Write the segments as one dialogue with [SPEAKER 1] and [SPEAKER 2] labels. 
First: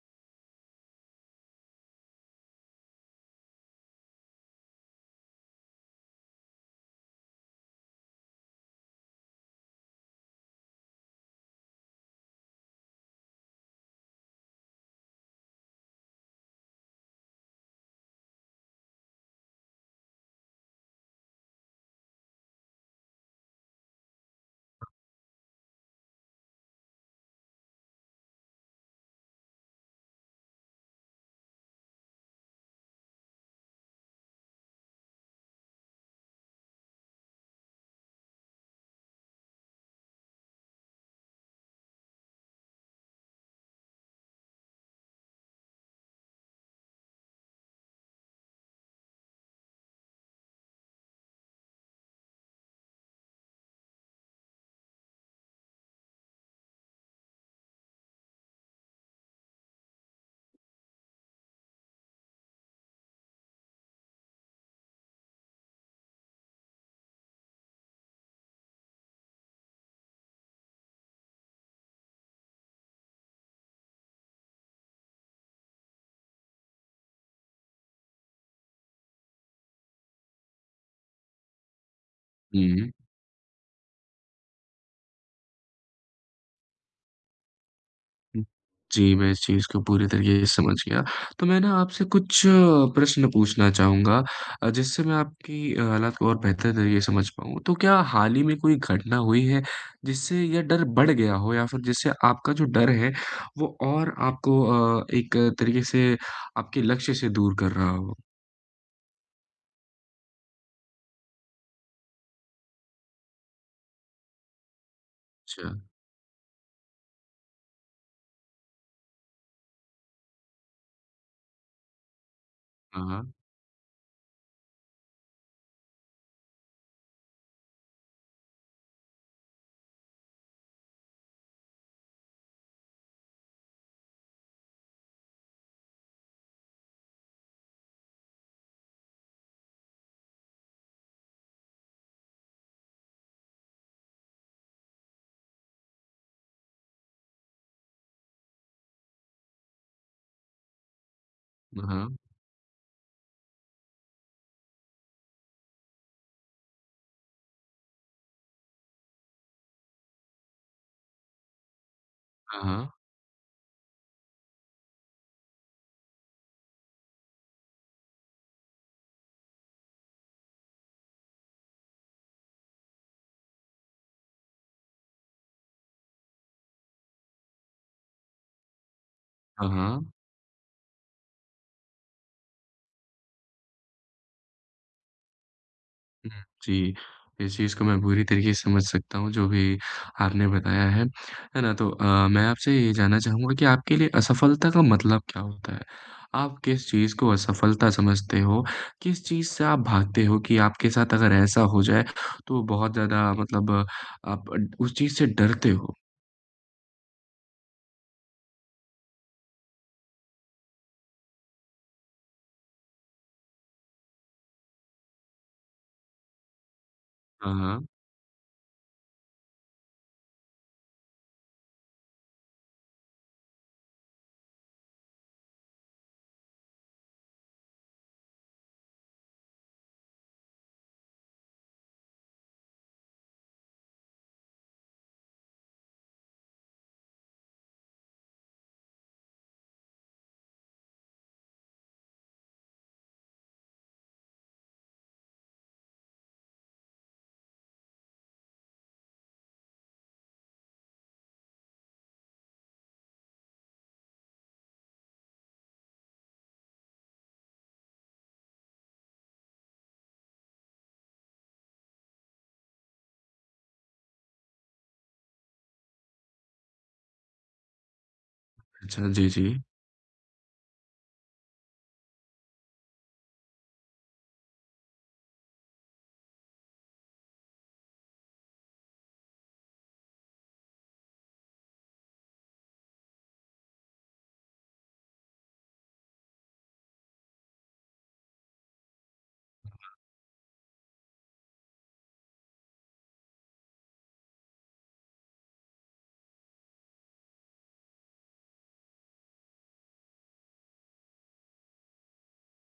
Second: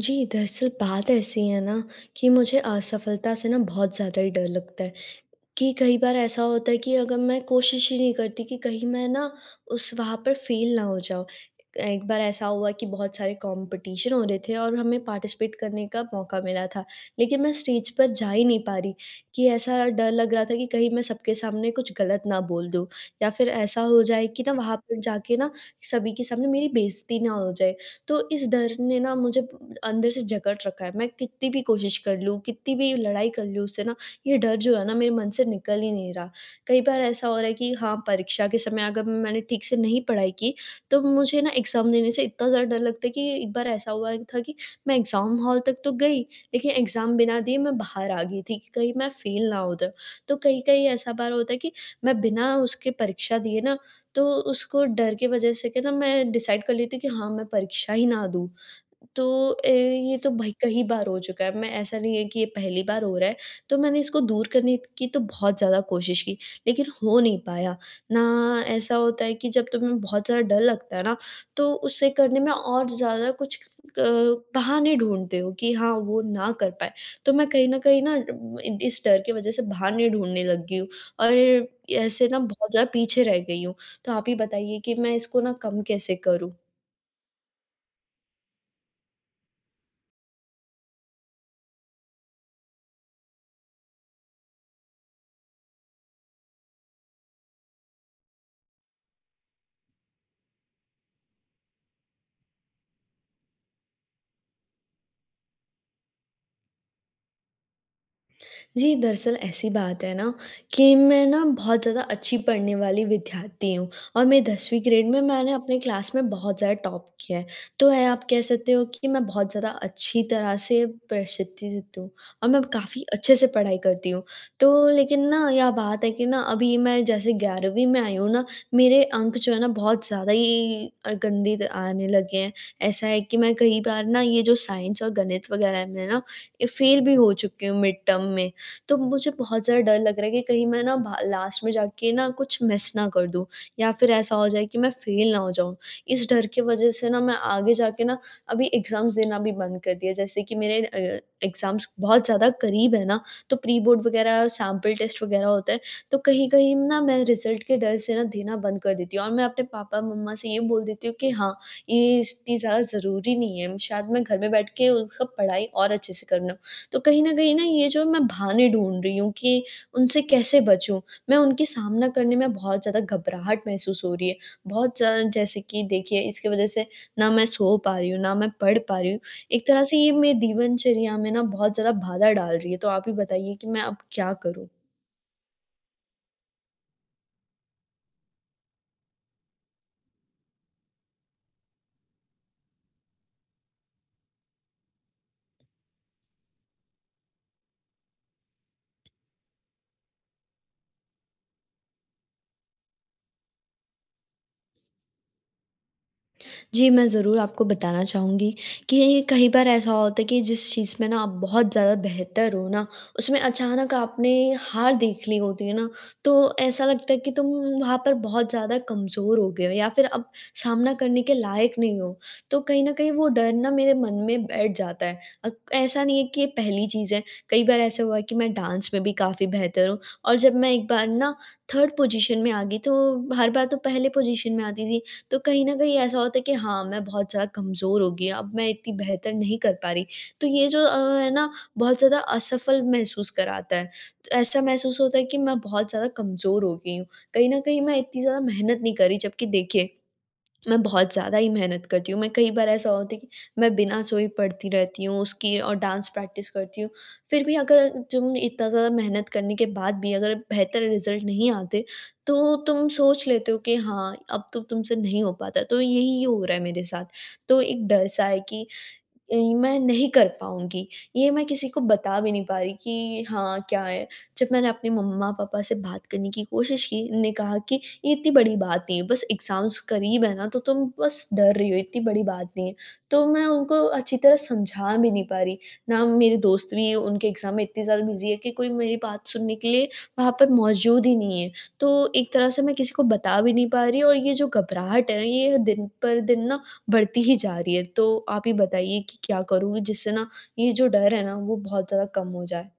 [SPEAKER 1] जी। दरअसल बात ऐसी है ना कि मुझे असफलता से ना बहुत ज़्यादा ही डर लगता है। कि कई बार ऐसा होता है कि अगर मैं कोशिश ही नहीं करती कि कहीं मैं ना उस वहाँ पर फेल ना हो जाऊँ। एक बार ऐसा हुआ कि बहुत सारे कॉम्पिटिशन हो रहे थे और हमें पार्टिसिपेट करने का मौका मिला था। लेकिन मैं स्टेज पर जा ही नहीं पा रही, कि ऐसा डर लग रहा था कि कहीं मैं सबके सामने कुछ गलत ना बोल दूँ या फिर ऐसा हो जाए कि ना वहाँ पे जा के ना सभी के सामने मेरी बेइज़्ज़ती ना हो जाए। तो इस डर ने ना मुझे अंदर से जकड़ रखा है। मैं कित्ती भी कोशिश कर लूँ, कित्ती भी लड़ाई कर लूँ उससे ना ये डर जो है ना मेरे मन से निकल ही नहीं रहा। कई बार ऐसा हो रहा है कि हाँ परीक्षा के समय अगर मैंने ठीक से नहीं पढ़ाई की तो मुझे ना एग्ज़ाम देने से इतना ज़्यादा डर लगता है कि एक बार ऐसा हुआ था कि मैं एग्ज़ाम हॉल तक तो गई लेकिन एग्ज़ाम बिना दिए मैं बाहर आ गई थी कि कहीं मैं फेल ना हो जाऊँ। तो कहीं-कहीं ऐसा बार होता है कि मैं बिना उसके परीक्षा दिए ना तो उसको डर की वज़ह से के ना मैं डिसाइड कर लेती कि हाँ मैं परीक्षा ही ना दूँ। तो ए, ये तो भई कई बार हो चुका है। मैं ऐसा नहीं है कि ये पहली बार हो रहा है। तो मैंने इसको दूर करने की तो बहुत ज़्यादा कोशिश की लेकिन हो नहीं पाया। ना ऐसा होता है कि जब तुम्हें बहुत ज़्यादा डर लगता है ना तो उसे करने में और ज़्यादा कुछ अ, बहाने ढूँढते हो कि हाँ वो ना कर पाएँ। तो मैं कहीं न कहीं ना इ इस डर की वज़ह से बहाने ढूँढने लग गई हूँ। और ऐसे ना बहुत
[SPEAKER 2] हुँ।
[SPEAKER 1] ज़्यादा पीछे रह गई हूँ। तो आप ही बताइए कि मैं इसको ना कम कैसे करूँ?
[SPEAKER 2] जी, मैं इस चीज़ को पूरी तरीके से समझ गया तो मैं ना आपसे कुछ प्रश्न पूछना चाहूँगा अ, जिससे मैं आपकी हालात को और बेहतर तरीके से समझ पाऊँ तो क्या हाल ही में कोई घटना हुई है जिससे यह डर बढ़ गया हो? या फिर जिससे आपका जो डर है वो और आपको अ, एक तरीके से आपके लक्ष्य से दूर कर रहा हो?
[SPEAKER 1] जी, दरअसल ऐसी बात है ना कि मैं ना बहुत ज़्यादा अच्छी पढ़ने वाली विद्यार्थी हूँ और मैं 10वीं ग्रेड में मैंने अपने
[SPEAKER 2] अच्छा।
[SPEAKER 1] क्लास में बहुत ज़्यादा टॉप किया है। तो यह आप कह सकते हो कि मैं बहुत ज़्यादा अच्छी तरह से प्रसिद्धित हूँ और मैं
[SPEAKER 2] हाँ,
[SPEAKER 1] काफ़ी
[SPEAKER 2] हाँ।
[SPEAKER 1] अच्छे से पढ़ाई करती हूँ, तो लेकिन ना यह बात है कि ना अभी मैं जैसे 11वीं में आई हूँ ना, मेरे अंक जो है ना बहुत ज़्यादा ही अ, गंदी त आने लगे हैं। ऐसा है कि मैं कई बार ना ये जो साइंस और गणित वगैरह में ना ये फेल भी हो चुकी हूँ मिड टर्म में। तो मुझे बहुत ज़्यादा डर लग रहा है कि कहीं मैं ना भा लास्ट में जाके ना कुछ मिस ना कर दूँ या फिर ऐसा हो जाए कि मैं फेल ना हो जाऊँ। इस डर के वज़ह से ना मैं आगे जा के ना अभी एग्जाम देना भी बंद कर दिया। जैसे कि मेरे अ,
[SPEAKER 2] हाँ,
[SPEAKER 1] एग्जाम्स
[SPEAKER 2] हाँ।
[SPEAKER 1] बहुत ज़्यादा करीब है ना तो प्रीबोर्ड वगैरह सैंपल टेस्ट वग़ैरह होता है तो कहीं-कहीं ना मैं रिजल्ट के डर से ना देना बंद कर देती हूँ। और मैं अपने पापा-मम्मा से ये बोल देती हूँ कि हाँ, ये इतनी
[SPEAKER 2] हाँ,
[SPEAKER 1] ज़्यादा
[SPEAKER 2] हाँ।
[SPEAKER 1] ज़रूरी नहीं है शायद मैं घर में बैठ के उनका पढ़ाई और अच्छे से कर लूँ। तो कहीं न कहीं ना ये जो मैं बहाने ढूँढ़ रही हूँ कि उनसे कैसे बचूँ, मैं उनकी सामना करने में बहुत ज़्यादा घबराहट महसूस हो रही है। बहुत ज़्यादा जैसे कि देखिए इसके वज़ह से ना मैं सो पा रही हूँ, ना मैं पढ़ पा रही हूँ। एक
[SPEAKER 2] हाँ,
[SPEAKER 1] तरह से
[SPEAKER 2] हाँ।
[SPEAKER 1] ये मेरे दिनचर्या में ना बहुत ज़्यादा बाधा डाल रही है। तो आप ही बताइए कि मैं अब क्या करूँ?
[SPEAKER 2] हुँ, जी। इस चीज़ को मैं पूरी तरीके से समझ सकता हूँ जो भी आपने बताया है। है ना? तो अ, मैं आपसे ये जानना चाहूँगा कि आपके लिए असफलता का मतलब क्या होता है? आप किस चीज़ को असफलता समझते हो? किस चीज़ से आप भागते हो कि आपके साथ अगर ऐसा हो जाए, तो बहुत ज़्यादा मतलब आप ड उस चीज़ से डरते हो?
[SPEAKER 1] जी, मैं ज़रूर आपको बताना चाहूँगी, कि कहीं बार ऐसा होता है कि जिस चीज़ में ना आप बहुत ज़्यादा बेहतर हो ना, उसमें अचानक आपने हार देख ली होती है ना, तो ऐसा लगता है कि तुम
[SPEAKER 2] हाँ, हाँ।
[SPEAKER 1] वहाँ पर बहुत ज़्यादा कमज़ोर हो गए हो या फिर अब सामना करने के लायक नहीं हो। तो कहीं न कहीं वो डर ना मेरे मन में बैठ जाता है। अ, ऐसा नहीं है कि ये पहली चीज़ है, कई बार ऐसा हुआ है कि मैं डांस में भी काफ़ी बेहतर हूँ और जब मैं एक बार ना 3rd पोजीशन में आ गई, तो हर बार तो पहले पोजीशन में आती थी, तो कहीं न कहीं ऐसा होता है कि हाँ, मैं बहुत ज़्यादा कमज़ोर हो गई हूँ। अब मैं इतनी बेहतर नहीं कर पा रही, तो ये जो अ, है ना बहुत ज़्यादा असफल महसूस कराता है। ऐसा महसूस होता है कि मैं बहुत ज़्यादा कमज़ोर हो गई हूँ, कहीं न कहीं मैं इतनी ज़्यादा मेहनत नहीं कर रही, जबकि देखिए, मैं बहुत ज़्यादा ही मेहनत करती हूँ। मैं कई बार ऐसा होता है कि मैं बिना सोए पढ़ती रहती हूँ उसकी और डांस प्रैक्टिस करती हूँ। फिर भी अगर तुम इतना ज़्यादा मेहनत करने के बाद भी अगर बेहतर रिज़ल्ट नहीं आते, तो तुम सोच लेते हो कि हाँ, अब तो तुमसे नहीं हो पाता, तो यही हो रहा है मेरे साथ। तो एक डर सा है कि
[SPEAKER 2] अच्छा, जी,
[SPEAKER 1] उम,
[SPEAKER 2] जी।
[SPEAKER 1] मैं नहीं कर पाऊँगी, ये मैं किसी को बता भी नहीं पा रही कि हाँ, क्या है? जब मैंने अपने मम्मा-पापा से बात करने की कोशिश की, उन्ने कहा कि, "ये इतनी बड़ी बात नहीं है, बस एग्ज़ाम्स क़रीब है ना, तो तुम बस डर रही हो, इतनी बड़ी बात नहीं है।" तो मैं उनको अच्छी तरह समझा भी नहीं पा रही। ना वो मेरे दोस्त भी उनके एग्ज़ाम में इतनी ज़्यादा बिज़ी है कि कोई मेरी बात सुनने के
[SPEAKER 2] हाँ,
[SPEAKER 1] लिए
[SPEAKER 2] हाँ।
[SPEAKER 1] वहाँ पर मौजूद ही नहीं है। तो एक तरह से मैं किसी को बता भी नहीं पा रही और ये जो घबराहट है, ये दिन पर दिन ना बढ़ती ही जा रही है, तो आप ही बताइए कि क्या करूँ जिससे ना ये जो डर है ना, वो बहुत ज़्यादा कम हो जाए?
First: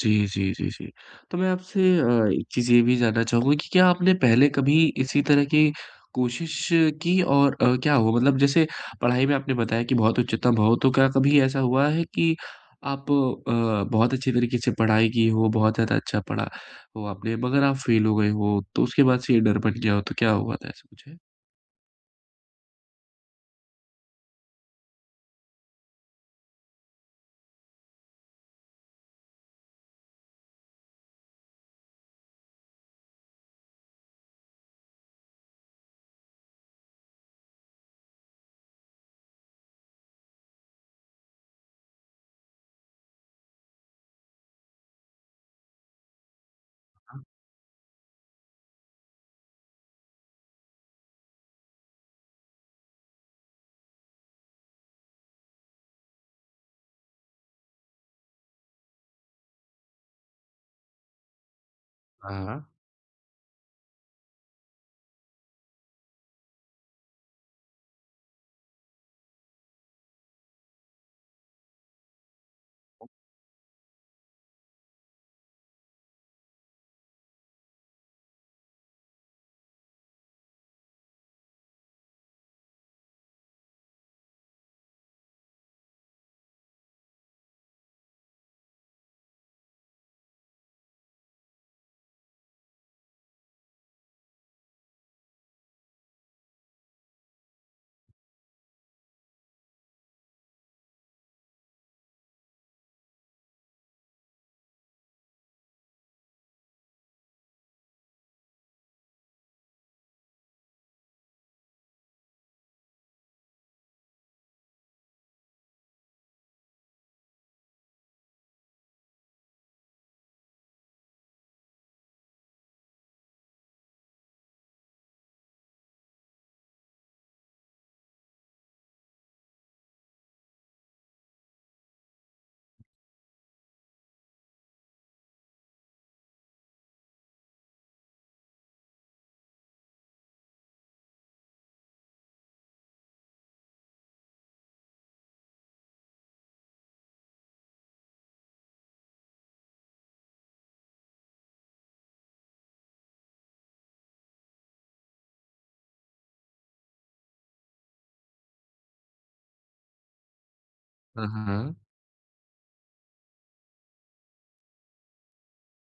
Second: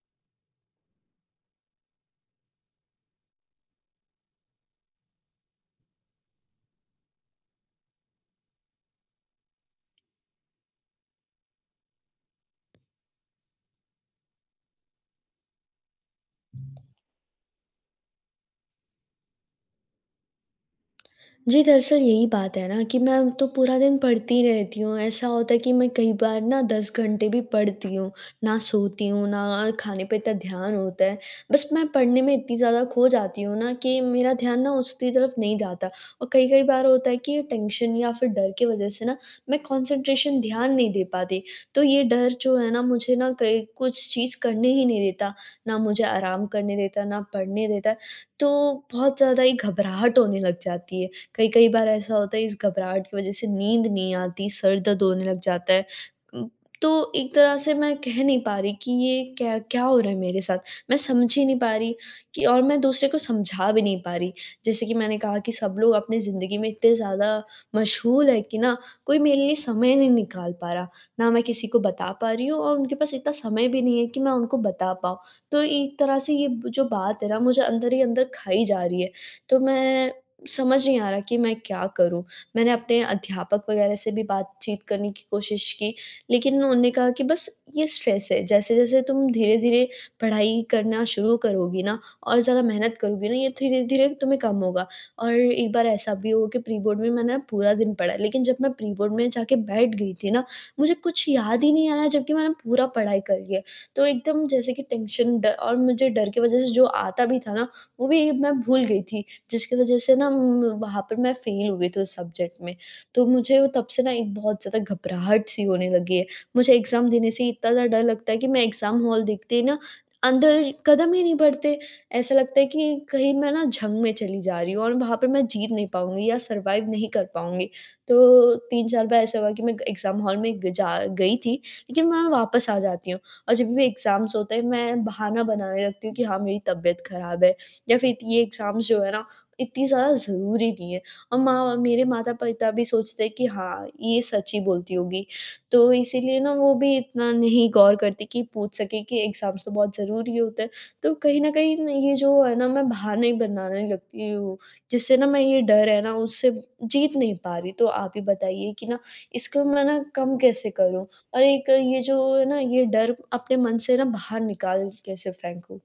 [SPEAKER 2] जी, जी, जी, जी, तो मैं आपसे अ, एक चीज़ ये भी जानना चाहूँगा कि क्या आपने पहले कभी इसी तरह की कोशिश की और अ, क्या हुआ? मतलब जैसे पढ़ाई में आपने बताया कि बहुत उच्चतम हो, तो क्या कभी ऐसा हुआ है कि आप अ, बहुत अच्छी तरीक़े से पढ़ाई की हो, बहुत ज़्यादा अच्छा पढ़ा हो आपने, मगर आप फ़ेल हो गए हो तो उसके बाद से ये डर बन गया हो तो क्या हुआ था? ऐसा कुछ है?
[SPEAKER 1] जी, दरअसल यही बात है ना कि मैं तो पूरा दिन पढ़ती रहती हूँ, ऐसा होता है कि मैं कई बार ना 10 घंटे भी पढ़ती हूँ। ना सोती हूँ, ना अ, खाने पे इतना ध्यान होता है। बस मैं पढ़ने में इतनी ज़्यादा खो जाती हूँ ना कि मेरा ध्यान ना उसकी तरफ़ नहीं जाता। और कई-कई बार होता है कि टेंशन या फिर डर की वजह से ना मैं कंसंट्रेशन ध्यान नहीं दे पाती तो ये डर जो है ना मुझे ना कहीं कुछ चीज़ करने ही नहीं देता, ना मुझे आराम करने देता है, ना पढ़ने देता है तो बहुत ज़्यादा ही घबराहट होने लग जाती है। कई-कई बार ऐसा होता है इस घबराहट की वजह से नींद नहीं आती, सर दर्द होने लग जाता है। उम, तो एक तरह से मैं कह नहीं पा रही कि ये क्या क्या हो रहा है मेरे साथ? मैं समझ ही नहीं पा रही
[SPEAKER 2] हाँ,
[SPEAKER 1] कि और
[SPEAKER 2] हाँ।
[SPEAKER 1] मैं दूसरे को समझा भी नहीं पा रही जैसे कि मैंने कहा कि सब लोग अपनी ज़िन्दगी में इतने ज़्यादा मशग़ूल हैं कि ना कोई मेरे लिए समय ही नहीं निकाल पा रहा। ना मैं किसी को बता पा रही हूँ और उनके पास इतना समय भी नहीं है कि मैं उनको बता पाऊँ तो एक तरह से ये जो बात है ना मुझे अंदर ही अंदर खाई जा रही है। तो मैं समझ नहीं आ रहा कि मैं क्या करूँ? मैंने अपने अध्यापक वग़ैरह से भी बातचीत करने की कोशिश की, लेकिन उन्होंने कहा कि बस ये स्ट्रेस है, जैसे-जैसे तुम धीरे-धीरे पढ़ाई करना शुरू करोगी ना और ज़्यादा मेहनत करोगी ना ये धीरे-धीरे तुम्हें कम होगा और एक बार ऐसा भी हुआ कि प्री-बोर्ड में मैंने पूरा दिन पढ़ा है, लेकिन जब मैं प्री-बोर्ड में जाके बैठ गई थी ना मुझे कुछ याद ही नहीं आया जबकि मैंने पूरा पढ़ाई कर लिया है। तो एकदम जैसे कि टेंशन ड और मुझे डर की वजह से जो आता भी था ना, वो भी मैं भूल गई थी जिसकी वजह से ना उम, वहाँ पर मैं फ़ेल हो गई थी उस सब्जेक्ट में। तो मुझे तब से ना एक बहुत ज़्यादा घबराहट-सी होने लगी है। मुझे एग्जाम देने से ही इतना ज़्यादा डर लगता है कि मैं एग्जाम हॉल देखते ही ना अंदर क़दम ही नहीं बढ़ते। ऐसा लगता है कि कहीं मैं ना जंग में चली जा रही हूँ और वहाँ पे मैं जीत नहीं पाऊँगी या सरवाइव नहीं कर पाऊँगी। तो 3-4 बार ऐसा हुआ कि मैं ग एग्जाम हॉल में गई जा गई थी लेकिन मैं वापस आ जाती हूँ और जब भी मेरे एग्जाम्स होते हैं मैं बहाना बनाने लगती हूँ कि हाँ, मेरी तबियत ख़राब है या फिर ये एग्जाम्स जो है ना इतनी ज़्यादा ज़रूरी नहीं है और माँ मेरे माता-पिता भी सोचते हैं कि हाँ, ये सच ही बोलती होगी। तो इसीलिए ना वो भी इतना नहीं गौर करती कि पूछ सकें कि एग्जाम्स तो बहुत ज़रूरी होते हैं। तो कहीं ना कहीं ना ये जो है ना मैं बहाने ही बनाने लगती हूँ, जिससे ना मैं ये डर है ना उससे जीत नहीं पा रही, तो आप ही बताइए कि ना इसको मैं ना कम कैसे करूँ?
[SPEAKER 2] हाँ,
[SPEAKER 1] और एक
[SPEAKER 2] हाँ।
[SPEAKER 1] ये जो है ना ये डर अपने मन से ना बाहर निकाल कैसे फेंकूँ?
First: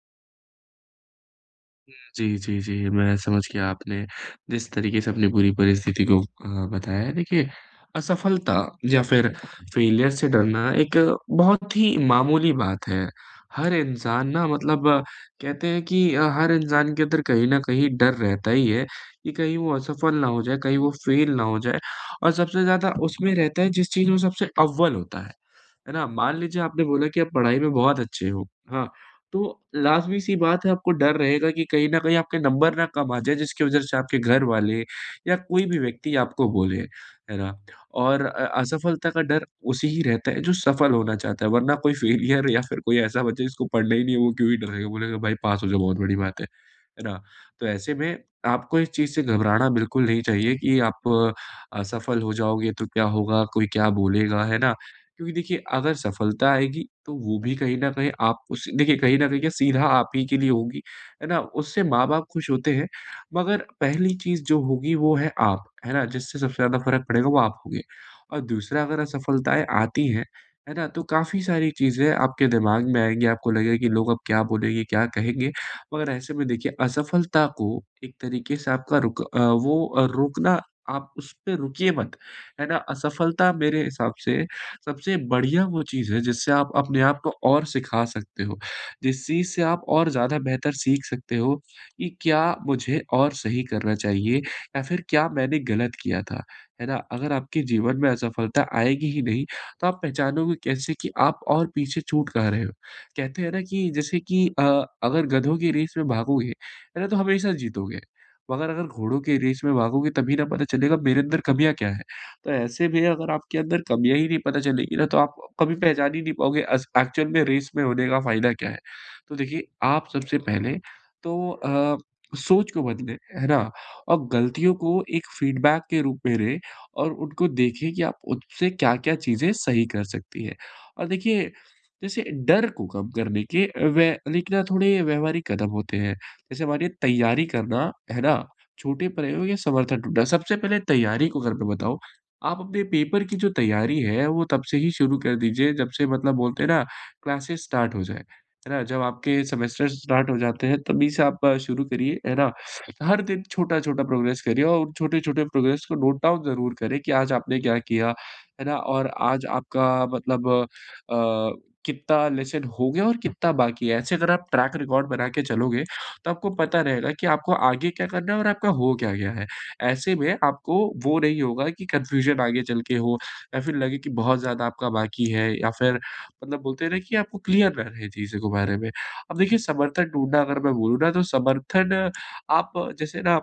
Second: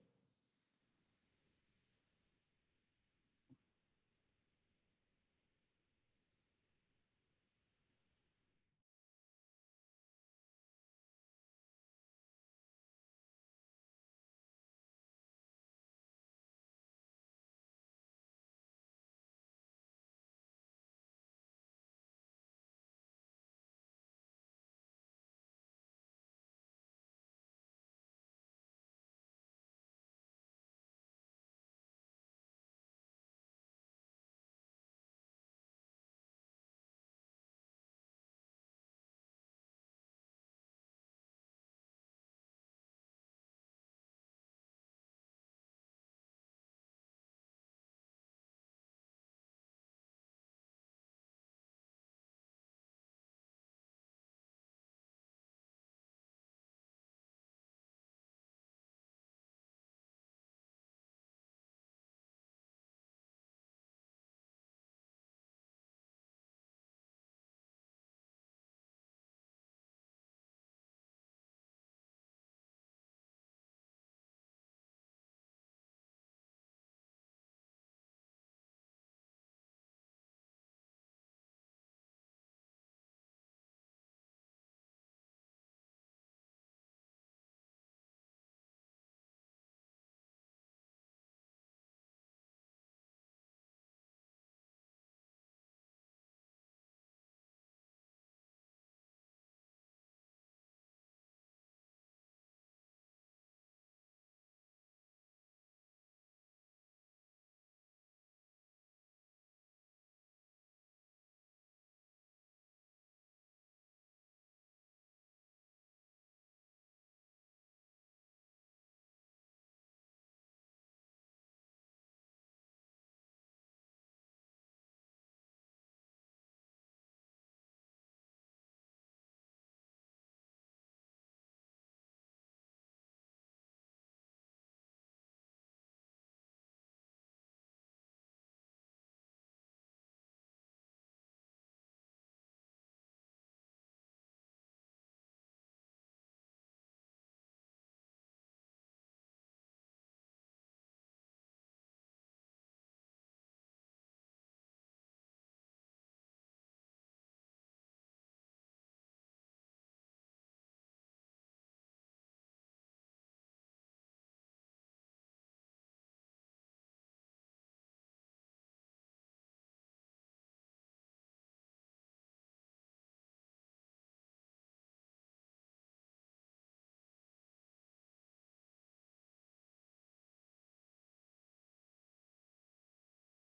[SPEAKER 2] हुँ, जी, जी, जी मैं समझ गया आपने जिस तरीक़े से अपनी पूरी परिस्थिति को अ, बताया है। देखिए, असफलता या फिर फ़ेलियर से डरना एक बहुत ही मामूली बात है, हर इंसान ना मतलब कहते हैं कि अ, हर इंसान के अंदर कहीं न कहीं डर रहता ही है, कि कहीं वो असफल ना हो जाए, कहीं वो फेल ना हो जाए और सबसे ज़्यादा उसमें रहता है जिस चीज़ में सबसे अव्वल होता है, है ना? मान लीजिए, आपने बोला कि आप पढ़ाई में बहुत अच्छे हो, हाँ। तो लाज़मी-सी बात है आपको डर रहेगा कि कहीं न कहीं आपके नंबर ना कम आ जाए जिसकी वजह से आपके घरवाले या कोई भी व्यक्ति आपको बोले, है ना? और अ असफलता का डर उसे ही रहता है जो सफल होना चाहता है, वरना कोई फ़ेलियर या फिर कोई ऐसा बच्चा जिसको पढ़ना ही नहीं है वो क्यों ही डरेगा। बोलेगा भाई पास हो जाओ बहुत बड़ी बात है। है ना? तो ऐसे में आपको इस चीज़ से घबराना बिल्कुल नहीं चाहिए कि आप असफल हो जाओगे तो क्या होगा? कोई क्या बोलेगा, है ना? क्योंकि देखिए, अगर सफलता आएगी तो वो भी कहीं न कहीं आप उसे देखिए, कहीं न कहीं क्या, सीधा आप ही के लिए होगी, है ना? उससे माँ बाप खुश होते हैं, मगर पहली चीज़ जो होगी वो है आप, है ना? जिससे सबसे ज़्यादा फ़र्क पड़ेगा वो आप होंगे। और दूसरा अगर असफलताएँ आती हैं, है ना? तो काफ़ी सारी चीज़ें आपके दिमाग में आएँगी, आपको लगेगा कि लोग अब क्या बोलेंगे, क्या कहेंगे? मगर ऐसे में देखिए असफलता को एक तरीक़े से आपका रुक अ, वो अ, रोकना आप उसपे रुकिए मत, है ना, असफलता मेरे हिसाब से सबसे बढ़िया वो चीज़ है जिससे आप अपने आप को और सिखा सकते हो, जिस चीज़ से आप और ज़्यादा बेहतर सीख सकते हो, कि क्या मुझे और सही करना चाहिए या फिर क्या मैंने गलत किया था, है ना? अगर आपके जीवन में असफलता आएगी ही नहीं, तो आप पहचानोगे कैसे कि आप और पीछे छूट कहाँ रहे हो? कहते हैं ना कि जैसे कि अ, अगर गधों की रेस में भागोगे, है ना, तो हमेशा जीतोगे, मगर अगर घोड़ों की रेस में भागोगे तभी ना पता चलेगा मेरे अंदर कमियाँ क्या है? तो ऐसे में अगर आपके अंदर कमियाँ ही नहीं पता चलेंगी ना, तो आप अ, कभी पहचान ही नहीं पाओगे अस एक्चुअल में रेस में होने का फ़ायदा क्या है? तो देखिए, आप सबसे पहले तो अ, सोच को बदलें, है ना? और गलतियों को एक फीडबैक के रूप में रे और उनको देखें कि आप उससे क्या-क्या चीज़ें सही कर सकती हैं। और देखिए, जैसे डर को कम करने के व लेकिन ना थोड़े व्यवहारिक कदम होते हैं, जैसे हमारे तैयारी करना, है ना? छोटे प्रयोग या समर्थन ढूँढना। सबसे पहले तैयारी को अगर मैं बताऊँ, आप अपने पेपर की जो तैयारी है वो तब से ही शुरू कर दीजिए, जब से मतलब बोलते हैं ना क्लासेज़ स्टार्ट हो जाए। है ना? जब आपके सेमेस्टर्स स्टार्ट हो जाते हैं, तभी से आप शुरू करिए, है ना? हर दिन छोटा-छोटा प्रोग्रेस करिए और उन छोटे-छोटे प्रोग्रेस को नोट डाउन ज़रूर करें, कि आज आपने क्या किया, है ना? और आज आपका मतलब अ, कितना लेसन हो गया और कितना बाकी है? ऐसे अगर आप ट्रैक रिकॉर्ड बना के चलोगे, तो आपको पता रहेगा कि आपको आगे क्या करना है और आपका हो क्या गया है। ऐसे में आपको वो नहीं होगा कि कन्फ्यूज़न आगे चल के हो या फिर लगे की बहुत ज़्यादा आपका बाकी है या फिर मतलब बोलते हैं ना कि आपको क्लियर रह रहें चीज़ों के बारे में। अब देखिए, समर्थन ढूँढना अगर मैं बोलूँ ना तो समर्थन आप जैसे ना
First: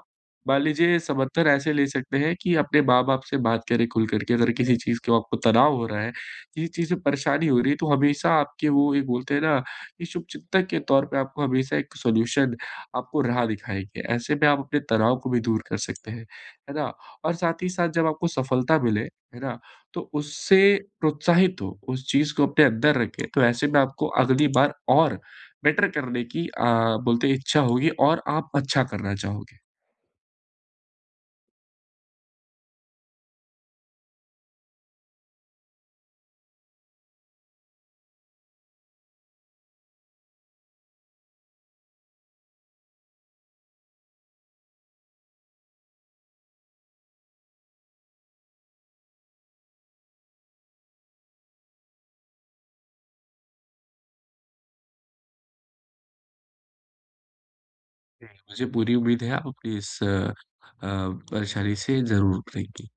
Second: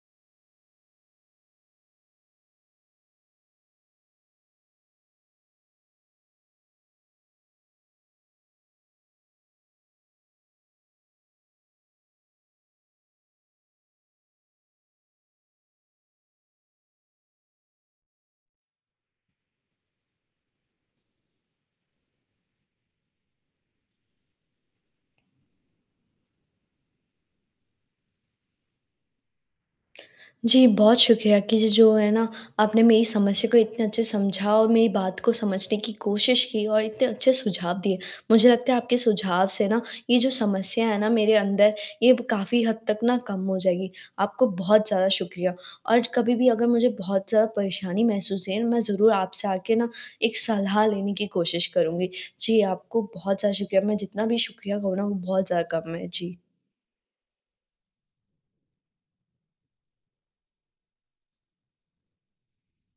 [SPEAKER 2] मान लीजिए समर्थन ऐसे ले सकते हैं कि अपने माँ-बाप से बात करें खुल कर के अगर किसी चीज़ को आपको तनाव हो रहा है, किसी चीज़ से परेशानी हो रही है तो हमेशा आपके वो ये बोलते हैं ना, कि शुभचिंतक के तौर पे आपको हमेशा एक सॉल्यूशन आपको राह दिखाएँगे। ऐसे में आप अपने तनाव को भी दूर कर सकते हैं। है ना? और साथ ही साथ जब आपको सफलता मिले, है ना? तो उससे प्रोत्साहित हों, उस चीज़ को अपने अंदर रखें, तो ऐसे में आपको अगली बार और बेटर करने की अ, बोलते हैं इच्छा होगी और आप अच्छा करना चाहोगे।
[SPEAKER 1] जी, बहुत शुक्रिया कि ज जो है ना, आपने मेरी समस्या को इतने अच्छे से समझा और मेरी बात को समझने की कोशिश की और इतने अच्छे सुझाव दिए। मुझे लगता है आपके सुझाव से ना, ये जो समस्या है ना मेरे अंदर ये ब काफ़ी हद तक ना कम हो जाएगी, आपको बहुत ज़्यादा शुक्रिया। और ज कभी भी अगर मुझे बहुत ज़्यादा परेशानी महसूस है, मैं ज़रूर आपसे आके ना एक सलाह लेने की कोशिश करूँगी, जी आपको बहुत ज़्यादा शुक्रिया, मैं जितना भी शुक्रिया कहूँ ना वो बहुत ज़्यादा कम है। जी।
[SPEAKER 2] जी। मुझे पूरी उम्मीद है आप अपनी इस अ, परेशानी से ज़रूर उभरेंगी।